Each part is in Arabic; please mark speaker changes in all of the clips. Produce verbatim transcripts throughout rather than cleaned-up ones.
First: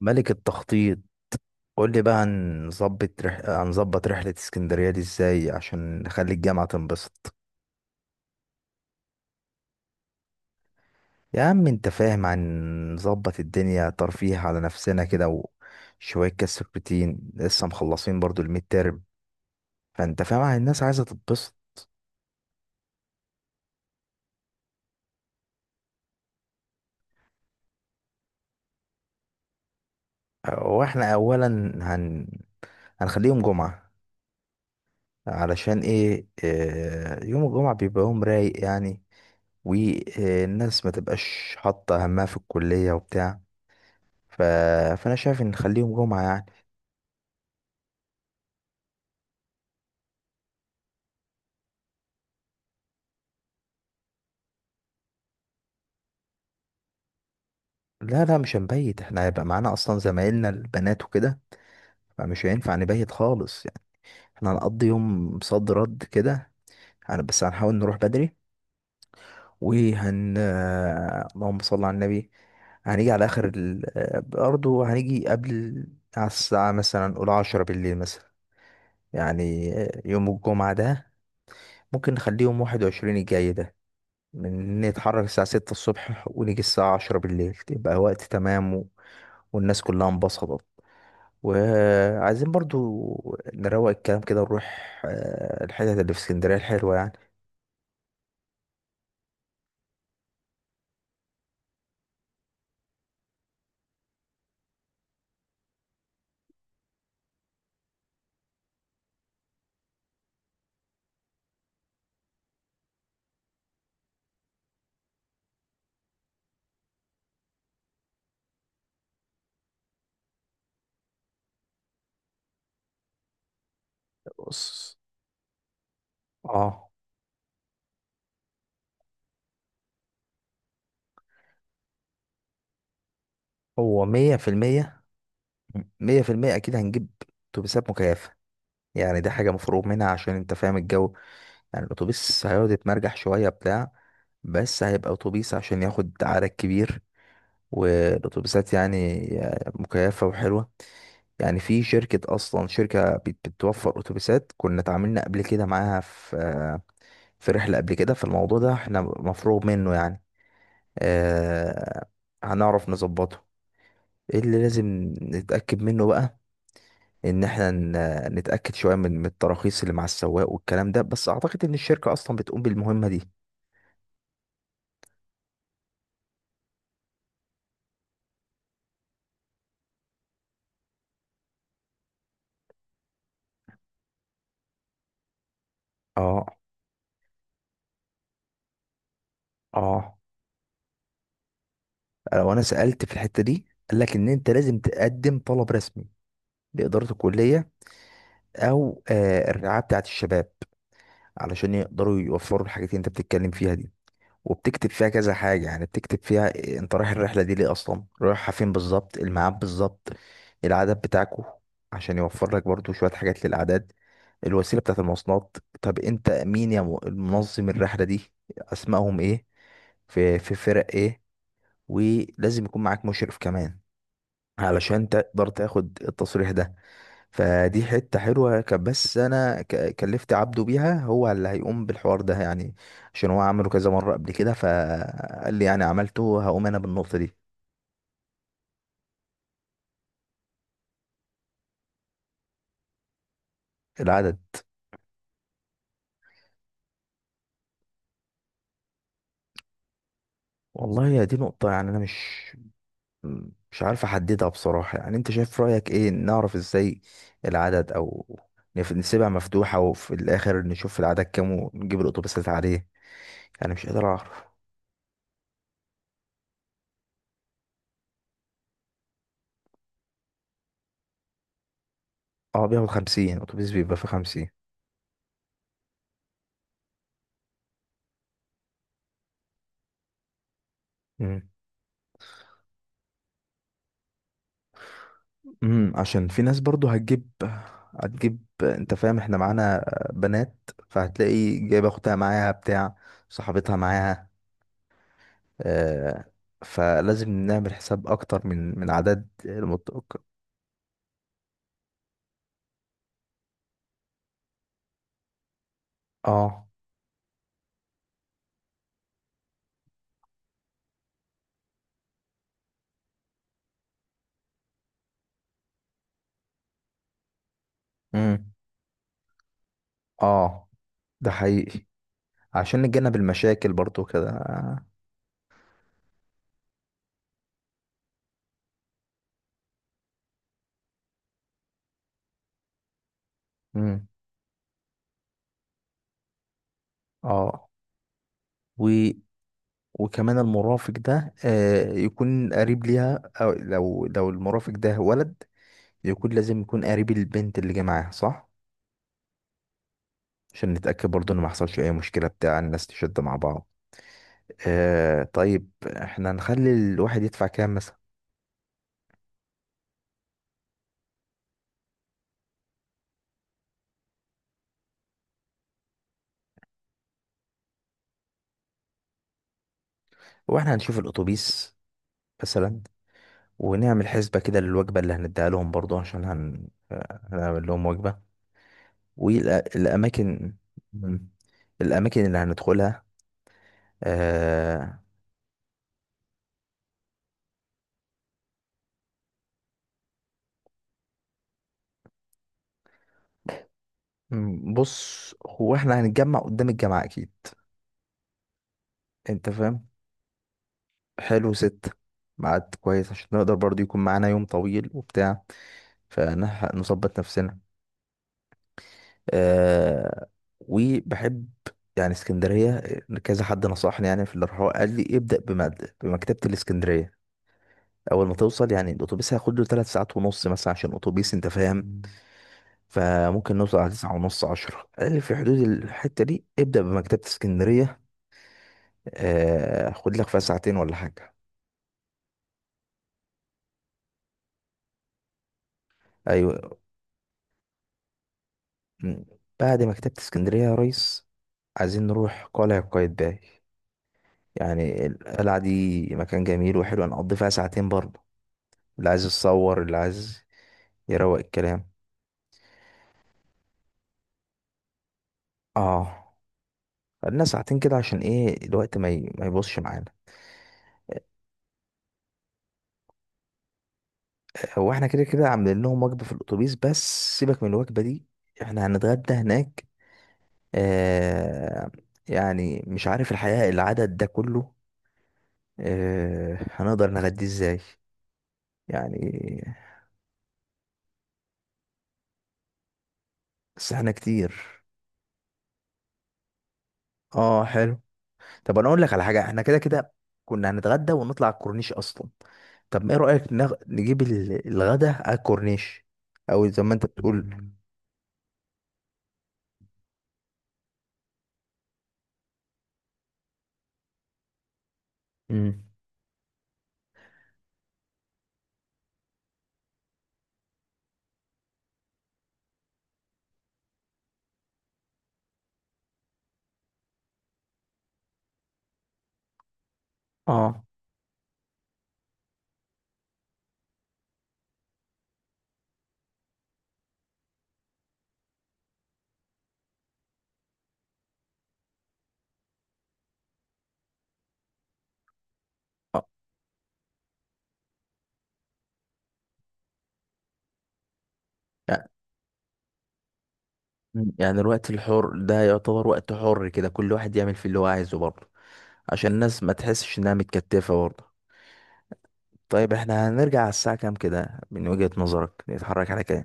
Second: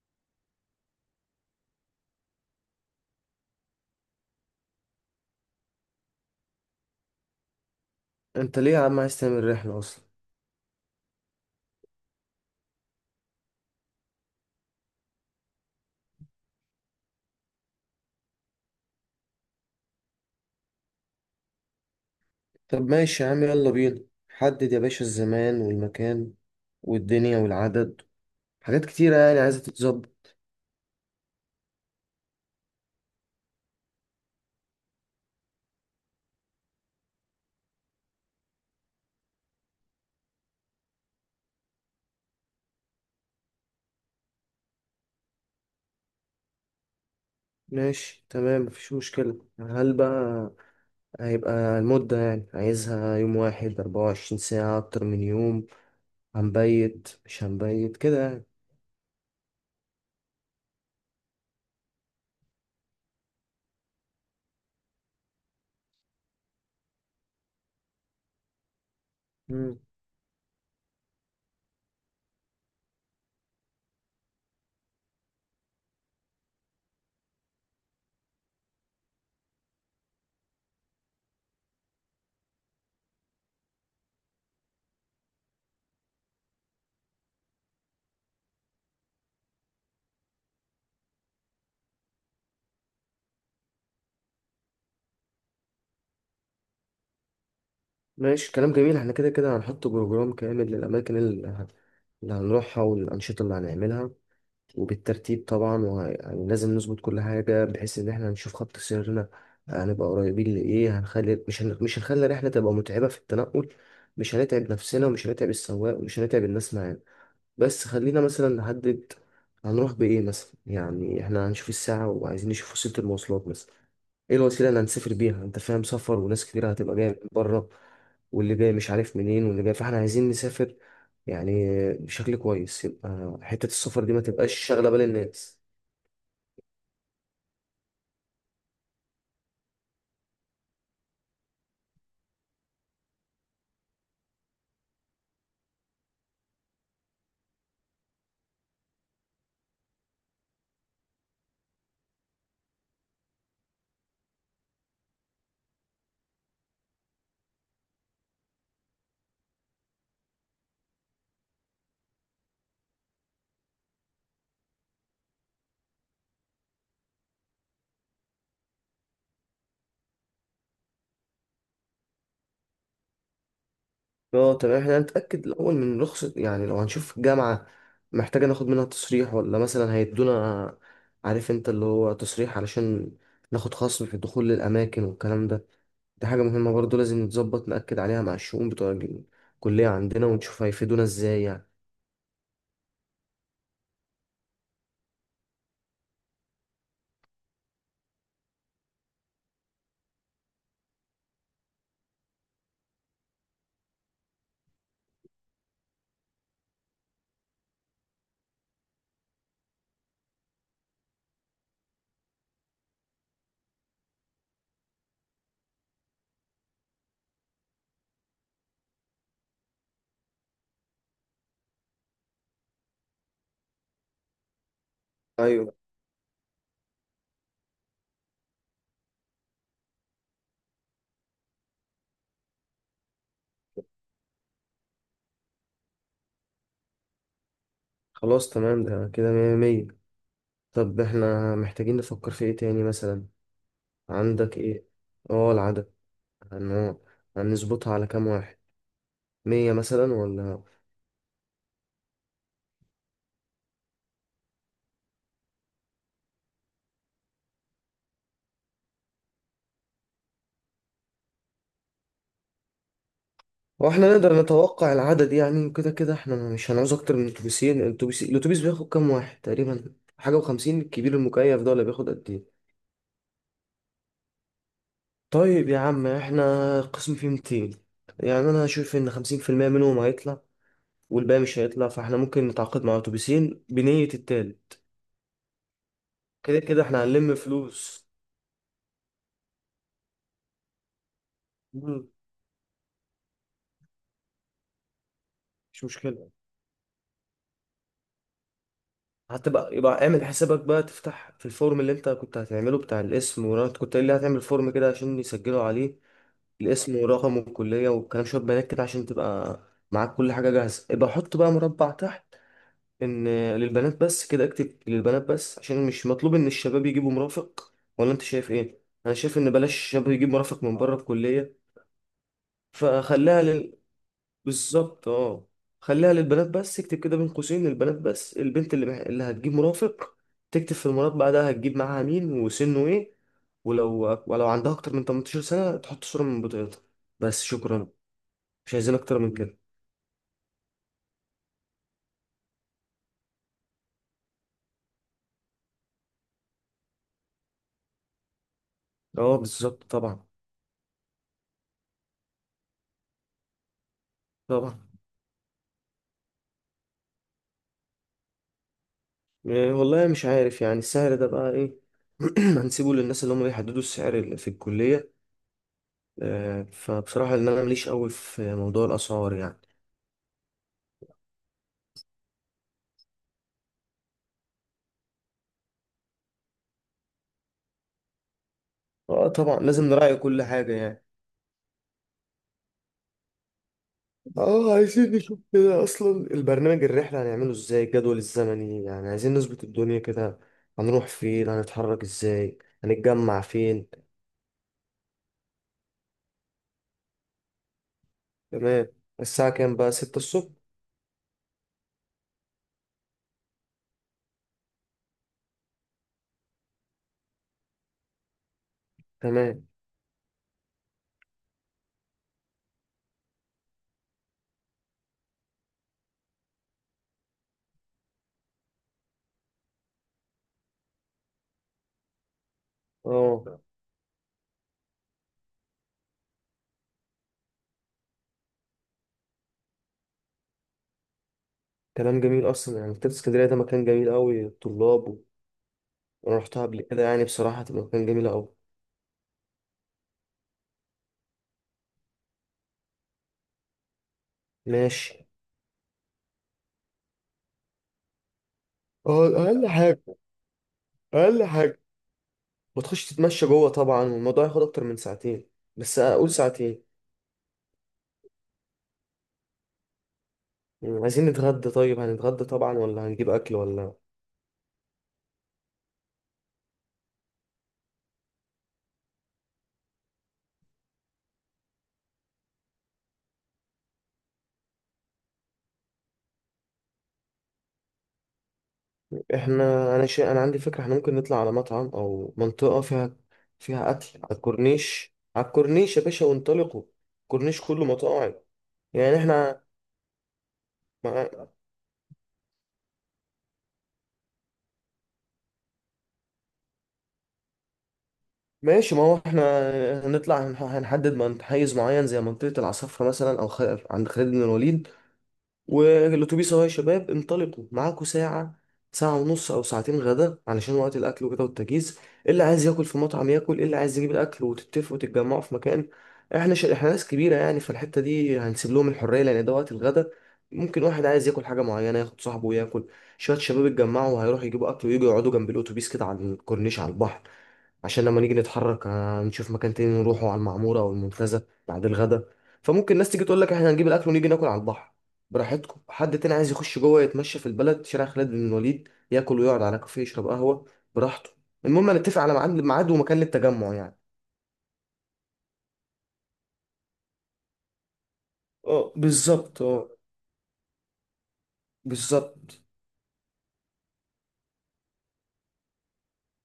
Speaker 1: ملك التخطيط. قول لي بقى، هنظبط رح... هنظبط رحلة اسكندرية دي ازاي عشان نخلي الجامعة تنبسط؟
Speaker 2: انت ليه يا عم عايز تعمل رحلة اصلا؟
Speaker 1: يا عم انت فاهم، هنظبط الدنيا ترفيه على نفسنا كده. وشوية كاس بروتين لسه مخلصين برضو الميد تيرم، فانت فاهم الناس عايزة تتبسط.
Speaker 2: طب ماشي يا عم، يلا بينا. حدد يا باشا الزمان والمكان والدنيا والعدد. حاجات كتيرة يعني عايزة تتظبط.
Speaker 1: واحنا اولا هن... هنخليهم جمعة. علشان ايه؟ آه، يوم الجمعة بيبقى يوم رايق يعني، والناس ما تبقاش حاطة همها في الكلية وبتاع. ف... فانا شايف ان نخليهم جمعة يعني.
Speaker 2: ماشي تمام، مفيش مشكلة. هل بقى هيبقى المدة يعني عايزها يوم واحد، أربعة وعشرين ساعة، أكتر من يوم؟ هنبيت مش هنبيت كده
Speaker 1: لا لا
Speaker 2: يعني؟
Speaker 1: مش هنبيت، احنا هيبقى معانا اصلا زمايلنا البنات وكده، فمش هينفع نبيت خالص يعني. احنا هنقضي يوم صد رد كده. هن- بس هنحاول نروح بدري.
Speaker 2: مم.
Speaker 1: وهن آه، اللهم صل على النبي. هنيجي على اخر ال... آه، برضه هنيجي قبل ال- على الساعة مثلا قول عشرة بالليل مثلا. يعني آه، يوم الجمعة ده ممكن نخليهم واحد وعشرين الجاي ده. من نتحرك الساعة ستة الصبح ونيجي الساعة عشرة بالليل يبقى وقت تمام، والناس كلها انبسطت. وعايزين برضو نروق الكلام كده ونروح آه، الحتت اللي في اسكندرية الحلوة يعني.
Speaker 2: ماشي، كلام جميل، احنا كده كده هنحط بروجرام كامل للأماكن اللي اللي هنروحها والأنشطة اللي هنعملها، وبالترتيب طبعا، ولازم نظبط كل حاجة بحيث إن إحنا هنشوف خط سيرنا هنبقى قريبين لإيه. هنخلي مش هن... مش هنخلي الرحلة تبقى متعبة في التنقل، مش هنتعب نفسنا ومش هنتعب السواق ومش هنتعب الناس معانا. بس خلينا مثلا نحدد هنروح بإيه مثلا، يعني إحنا هنشوف الساعة وعايزين نشوف وسيلة المواصلات مثلا. إيه الوسيلة اللي
Speaker 1: بص،
Speaker 2: هنسافر بيها؟ أنت فاهم، سفر وناس كتير
Speaker 1: اه،
Speaker 2: هتبقى جاية من بره، واللي جاي مش عارف منين واللي جاي، فإحنا عايزين نسافر يعني بشكل كويس، يبقى حتة
Speaker 1: هو
Speaker 2: السفر دي ما
Speaker 1: مية في
Speaker 2: تبقاش شاغلة بال
Speaker 1: المية
Speaker 2: الناس.
Speaker 1: مية في المية أكيد هنجيب أتوبيسات مكيفة. يعني دي حاجة مفروغ منها، عشان أنت فاهم الجو. يعني الأتوبيس هيقعد يتمرجح شوية بتاع، بس هيبقى أتوبيس عشان ياخد عدد كبير. والأتوبيسات يعني آه، مكيفة وحلوة. يعني في شركة، أصلا شركة بت- بتوفر أتوبيسات، كنا اتعاملنا قبل كده معاها في في رحلة قبل كده، فالموضوع ده احنا مفروغ منه يعني. اه، هنعرف نظبطه. ايه اللي لازم نتأكد منه بقى؟ إن احنا ن- نتأكد شوية من من التراخيص اللي مع السواق والكلام ده، بس أعتقد إن الشركة أصلا بتقوم بالمهمة دي.
Speaker 2: اه تمام، احنا هنتأكد الأول من رخصة، يعني لو هنشوف الجامعة محتاجة ناخد منها تصريح، ولا مثلا هيدونا، عارف انت اللي هو تصريح علشان ناخد خصم في الدخول للأماكن والكلام ده. دي حاجة
Speaker 1: اه.
Speaker 2: مهمة برضو، لازم نتظبط نأكد عليها مع الشؤون بتوع الكلية
Speaker 1: اه،
Speaker 2: عندنا ونشوف هيفيدونا ازاي يعني.
Speaker 1: لو أنا سألت في الحتة دي، قال لك إن أنت لازم تقدم طلب رسمي لإدارة الكلية، أو آه الرعاية بتاعة الشباب، علشان يقدروا يوفروا الحاجات اللي انت بتتكلم فيها دي. وبتكتب فيها كذا حاجة، يعني بتكتب فيها إيه، انت رايح الرحلة دي ليه، اصلا رايحة فين بالظبط، الميعاد بالظبط، العدد بتاعكو، عشان يوفر لك برضو شوية حاجات للأعداد، الوسيلة بتاعت المواصلات. طب انت مين يا م- منظم الرحلة دي؟ اسمائهم ايه؟ في في فرق ايه؟ ولازم يكون معاك مشرف كمان علشان تقدر
Speaker 2: ايوه.
Speaker 1: تاخد التصريح ده. فدي حتة حلوة، كان بس أنا ك- كلفت عبده بيها، هو اللي هيقوم بالحوار ده يعني. عشان هو عمله كذا مرة قبل كده، فقال لي يعني عملته هقوم أنا بالنقطة دي.
Speaker 2: خلاص تمام، ده كده مية مية. طب احنا محتاجين نفكر في ايه تاني مثلا؟
Speaker 1: العدد.
Speaker 2: عندك ايه؟ اه، العدد. هن- هنظبطها على كام واحد؟ مية مثلا ولا؟
Speaker 1: والله يا دي نقطة، يعني أنا مش مش عارف أحددها بصراحة. يعني أنت شايف رأيك إيه، نعرف إزاي العدد، أو نف- نسيبها مفتوحة وفي الآخر نشوف العدد كام ونجيب الأتوبيسات عليه؟ يعني مش قادر
Speaker 2: واحنا نقدر
Speaker 1: أعرف.
Speaker 2: نتوقع العدد يعني؟ كده كده احنا مش هنعوز اكتر من اتوبيسين. الاتوبيس الاتوبيس بياخد كام واحد تقريبا؟ حاجة وخمسين الكبير المكيف ده، ولا بياخد قد ايه؟
Speaker 1: أه، بياخد خمسين، أتوبيس بيبقى فيه خمسين.
Speaker 2: طيب يا عم، احنا القسم فيه مئتين، يعني انا هشوف ان خمسين في المية منهم هيطلع والباقي مش هيطلع، فاحنا ممكن نتعاقد مع اتوبيسين بنية التالت.
Speaker 1: امم، عشان في ناس
Speaker 2: كده كده
Speaker 1: برضو
Speaker 2: احنا
Speaker 1: هتجيب
Speaker 2: هنلم فلوس.
Speaker 1: هتجيب انت فاهم، احنا معانا بنات، فهتلاقي جايبه
Speaker 2: مم.
Speaker 1: اختها معاها بتاع، صاحبتها معاها،
Speaker 2: مش
Speaker 1: آه.
Speaker 2: مشكلة.
Speaker 1: فلازم نعمل حساب اكتر من من عدد
Speaker 2: هتبقى، يبقى
Speaker 1: المتوقع.
Speaker 2: اعمل حسابك بقى، تفتح في الفورم اللي انت كنت هتعمله بتاع الاسم، وانت كنت قايل لي هتعمل فورم كده عشان يسجلوا عليه
Speaker 1: اه.
Speaker 2: الاسم ورقم الكلية والكلام، شوية بيانات كده عشان تبقى معاك كل حاجة جاهزة. يبقى حط بقى مربع تحت إن للبنات بس، كده اكتب للبنات بس، عشان مش مطلوب إن الشباب يجيبوا مرافق. ولا أنت شايف
Speaker 1: امم.
Speaker 2: إيه؟ أنا شايف إن بلاش الشباب يجيب مرافق
Speaker 1: اه،
Speaker 2: من بره
Speaker 1: ده
Speaker 2: الكلية.
Speaker 1: حقيقي، عشان نتجنب
Speaker 2: فخليها
Speaker 1: المشاكل
Speaker 2: لل...
Speaker 1: برضو كده.
Speaker 2: بالظبط أه. خليها للبنات بس، اكتب كده بين قوسين للبنات بس. البنت اللي مح... اللي هتجيب مرافق تكتب في المربع ده هتجيب معاها مين وسنه إيه.
Speaker 1: امم.
Speaker 2: ولو ولو عندها أكتر من ثمانية عشر سنة تحط صورة من بطاقتها. بس،
Speaker 1: اه.
Speaker 2: شكرا. مش
Speaker 1: و
Speaker 2: عايزين اكتر من كده.
Speaker 1: وكمان المرافق ده آه يكون قريب ليها. او لو لو المرافق ده ولد، يكون لازم يكون قريب البنت اللي جاي معاها صح.
Speaker 2: اه بالظبط، طبعا.
Speaker 1: عشان نتأكد برضو ان ما حصلش اي مشكلة بتاع الناس تشد مع بعض.
Speaker 2: طبعا.
Speaker 1: آه طيب، احنا هنخلي الواحد يدفع كام مثلا؟
Speaker 2: إيه والله، مش عارف يعني السعر ده بقى ايه. هنسيبه للناس اللي هم بيحددوا السعر اللي في الكلية. آه، فبصراحة ان انا ماليش قوي في موضوع الاسعار يعني.
Speaker 1: واحنا هنشوف الاتوبيس مثلا، ونعمل حسبة كده للوجبة اللي هنديها لهم برضو، عشان هن... آه، هنعمل لهم وجبة.
Speaker 2: اه طبعا، لازم نراعي كل
Speaker 1: والأماكن،
Speaker 2: حاجة يعني.
Speaker 1: الأماكن اللي هندخلها.
Speaker 2: اه،
Speaker 1: آه.
Speaker 2: عايزين نشوف كده اصلا البرنامج الرحلة هنعمله ازاي، الجدول الزمني يعني، عايزين نظبط الدنيا كده. هنروح فين، هنتحرك ازاي، هنتجمع فين؟
Speaker 1: م- بص، هو احنا هنتجمع قدام الجامعة أكيد.
Speaker 2: تمام.
Speaker 1: أنت
Speaker 2: الساعة كام
Speaker 1: فاهم.
Speaker 2: بقى، ستة الصبح؟
Speaker 1: حلو ست، ميعاد كويس عشان نقدر برضو يكون معانا يوم طويل وبتاع، فنظبط نفسنا.
Speaker 2: تمام.
Speaker 1: آه. وبحب يعني اسكندرية. كذا حد نصحني يعني في الرحلة، قال لي ابدأ بمد بمكتبة الاسكندرية أول ما توصل. يعني الأتوبيس هياخد له تلات ساعات ونص مثلا، عشان أتوبيس أنت فاهم. فممكن
Speaker 2: اه،
Speaker 1: نوصل على تسعة ونص، عشرة. قال لي في حدود الحتة دي ابدأ بمكتبة اسكندرية، آه، خد لك فيها ساعتين ولا حاجة.
Speaker 2: كلام جميل اصلا يعني، مكتبة اسكندرية ده مكان جميل قوي، الطلاب و- وانا رحتها
Speaker 1: أيوة.
Speaker 2: قبل كده، يعني بصراحة تبقى مكان جميل قوي.
Speaker 1: م. بعد مكتبة اسكندرية يا ريس، عايزين نروح قلعة قايتباي. يعني
Speaker 2: ماشي.
Speaker 1: القلعة دي مكان جميل وحلو، هنقضي فيها ساعتين برضه. اللي عايز
Speaker 2: اه، اقل
Speaker 1: يتصور، اللي
Speaker 2: حاجه.
Speaker 1: عايز يروق
Speaker 2: اقل حاجه.
Speaker 1: الكلام.
Speaker 2: وتخش تتمشى جوه طبعا، والموضوع ياخد اكتر من ساعتين، بس
Speaker 1: اه.
Speaker 2: اقول ساعتين.
Speaker 1: خدنا ساعتين كده عشان ايه، الوقت ما ي... ما يبصش معانا.
Speaker 2: مم، عايزين نتغدى؟ طيب هنتغدى طبعا، ولا هنجيب اكل ولا؟
Speaker 1: هو احنا كده كده عاملين لهم وجبة في الاتوبيس. بس سيبك من الوجبة دي، احنا هنتغدى هناك. آه. يعني مش عارف الحقيقة، العدد ده كله آه هنقدر نغديه ازاي يعني؟
Speaker 2: احنا، انا شيء، انا عندي فكرة، احنا ممكن نطلع على مطعم او منطقة فيها فيها
Speaker 1: بس
Speaker 2: اكل
Speaker 1: احنا
Speaker 2: على
Speaker 1: كتير.
Speaker 2: الكورنيش، على الكورنيش يا باشا وانطلقوا. الكورنيش
Speaker 1: اه،
Speaker 2: كله
Speaker 1: حلو.
Speaker 2: مطاعم.
Speaker 1: طب انا اقول لك
Speaker 2: يعني
Speaker 1: على حاجه، احنا
Speaker 2: احنا،
Speaker 1: كده كده كنا هنتغدى ونطلع على الكورنيش اصلا. طب ما ايه رايك نغ... نجيب ال- الغدا على الكورنيش، او زي ما انت بتقول.
Speaker 2: ماشي. ما هو احنا هنطلع، هنح- هنحدد من حيز معين زي منطقة العصفرة مثلا، أو خ... عند خالد بن الوليد.
Speaker 1: امم.
Speaker 2: والأتوبيس أهو، يا شباب انطلقوا، معاكوا ساعة، ساعة ونص أو ساعتين غدا علشان وقت الأكل وكده والتجهيز. إيه اللي عايز ياكل في مطعم ياكل، إيه اللي عايز يجيب الأكل وتتفقوا وتتجمعوا في مكان. احنا ش... احنا ناس كبيرة يعني، فالحتة دي هنسيب لهم الحرية، لأن ده وقت الغدا.
Speaker 1: اه.
Speaker 2: ممكن واحد عايز ياكل حاجة معينة ياخد صاحبه وياكل، شوية شباب اتجمعوا وهيروحوا يجيبوا أكل ويجوا يقعدوا جنب الأتوبيس كده على الكورنيش على البحر، عشان لما نيجي نتحرك آه، نشوف مكان تاني نروحه على المعمورة أو المنتزه بعد الغدا. فممكن الناس تيجي تقول لك احنا هنجيب الأكل ونيجي ناكل على البحر، براحتكم. حد
Speaker 1: آه،
Speaker 2: تاني عايز يخش جوه يتمشى في البلد شارع خالد بن الوليد ياكل ويقعد على كافيه يشرب قهوة براحته. المهم
Speaker 1: يع-
Speaker 2: نتفق على ميعاد ميعاد ومكان للتجمع يعني.
Speaker 1: يعني الوقت الحر ده يعتبر وقت حر كده، كل واحد يعمل فيه اللي هو عايزه برضه.
Speaker 2: اه
Speaker 1: عشان
Speaker 2: بالظبط.
Speaker 1: الناس ما
Speaker 2: اه
Speaker 1: تحسش انها متكتفه برضه.
Speaker 2: بالظبط.
Speaker 1: طيب احنا هنرجع على الساعه كام كده من وجهه نظرك، نتحرك على كام؟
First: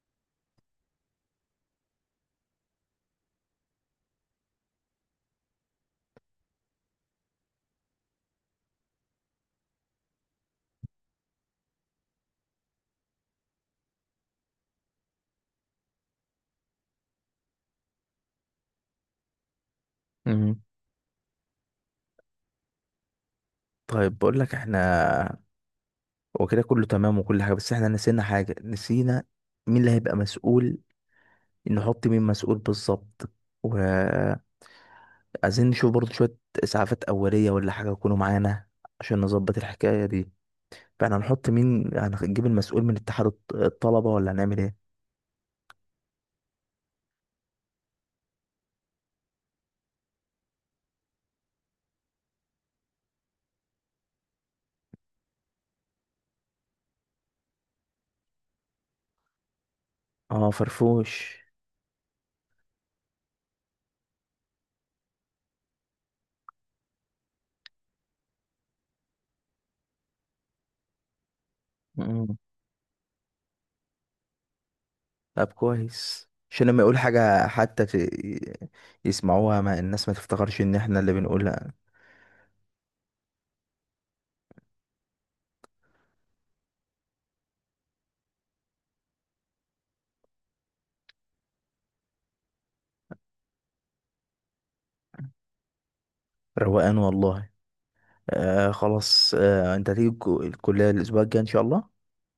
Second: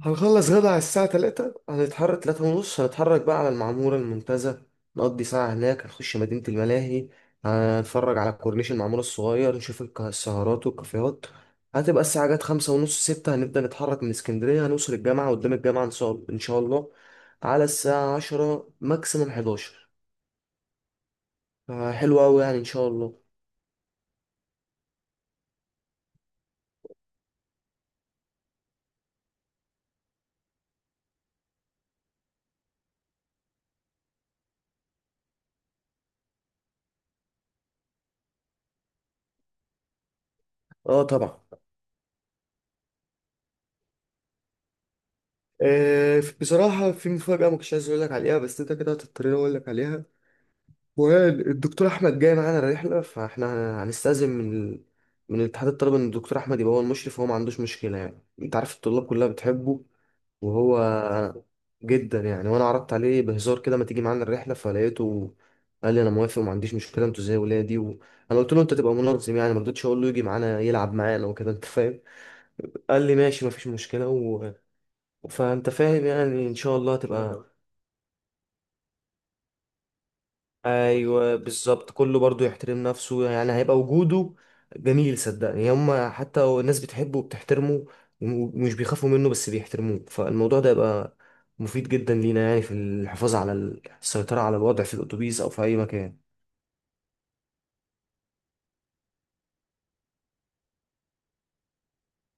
Speaker 2: هنخلص غدا على الساعة تلاتة، هنتحرك تلاتة ونص، هنتحرك بقى على المعمورة المنتزه، نقضي ساعة هناك، هنخش مدينة الملاهي، هنتفرج على كورنيش المعمورة الصغير، نشوف الك- السهرات والكافيهات. هتبقى الساعة جت خمسة ونص ستة هنبدأ نتحرك من اسكندرية، هنوصل الجامعة قدام الجامعة إن شاء إن شاء الله على الساعة عشرة ماكسيمم حداشر.
Speaker 1: امم.
Speaker 2: آه، حلو أوي يعني إن شاء الله.
Speaker 1: طيب بقول لك احنا، هو كده كله تمام وكل حاجه، بس احنا نسينا حاجه، نسينا مين اللي هيبقى مسؤول، نحط مين مسؤول بالظبط. وعايزين نشوف برضه شوية إسعافات أولية ولا حاجة يكونوا معانا، عشان نظبط الحكاية دي.
Speaker 2: اه
Speaker 1: فاحنا
Speaker 2: طبعا.
Speaker 1: هنحط مين، هنجيب المسؤول من اتحاد الط- الطلبة، ولا هنعمل ايه؟
Speaker 2: آه، بصراحة في مفاجأة ما كنتش عايز أقول لك عليها، بس أنت كده هتضطرني أقول لك عليها. والدكتور احمد جاي معانا الرحله، فاحنا هنستأذن من ال... من اتحاد الطلبه ان الدكتور احمد يبقى هو المشرف، وهو ما عندوش مشكله. يعني انت عارف الطلاب كلها بتحبه.
Speaker 1: اه،
Speaker 2: وهو
Speaker 1: فرفوش.
Speaker 2: جدا يعني، وانا عرضت عليه بهزار كده ما تيجي معانا الرحله، فلقيته قال لي انا موافق وما عنديش مشكله، انتوا زي ولادي. وانا قلت له انت تبقى منظم، يعني ما رضيتش اقول له يجي معانا يلعب معانا وكده، انت فاهم.
Speaker 1: مم.
Speaker 2: قال لي ماشي، ما فيش مشكله و...
Speaker 1: طب
Speaker 2: فانت فاهم
Speaker 1: كويس،
Speaker 2: يعني، ان
Speaker 1: عشان
Speaker 2: شاء
Speaker 1: لما
Speaker 2: الله
Speaker 1: يقول
Speaker 2: تبقى.
Speaker 1: حاجة حتى ت- يسمعوها، ما الناس ما تفتكرش ان احنا اللي
Speaker 2: ايوه
Speaker 1: بنقولها.
Speaker 2: بالظبط، كله برضو يحترم نفسه، يعني هيبقى وجوده جميل، صدقني. هم حتى الناس بتحبه وبتحترمه ومش بيخافوا منه، بس بيحترموه. فالموضوع ده يبقى مفيد جدا لينا يعني في الحفاظ على ال- السيطرة على الوضع في الأتوبيس أو في أي مكان.
Speaker 1: روقان والله. آه خلاص، آه انت هتيجي الكو- الكلية الأسبوع الجاي إن شاء الله.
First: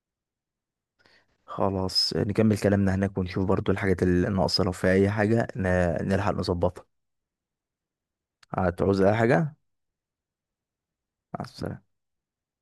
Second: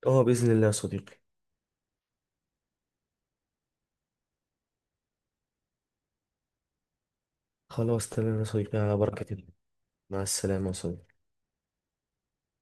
Speaker 2: اه بإذن الله يا صديقي.
Speaker 1: خلاص نكمل كلامنا هناك، ونشوف برضو الحاجات اللي ناقصة، لو في أي حاجة ن- نلحق نظبطها.
Speaker 2: خلاص تمام يا صديقي، على
Speaker 1: هتعوز أي
Speaker 2: بركة الله.
Speaker 1: حاجة.
Speaker 2: مع السلامة يا صديقي.
Speaker 1: مع السلامة.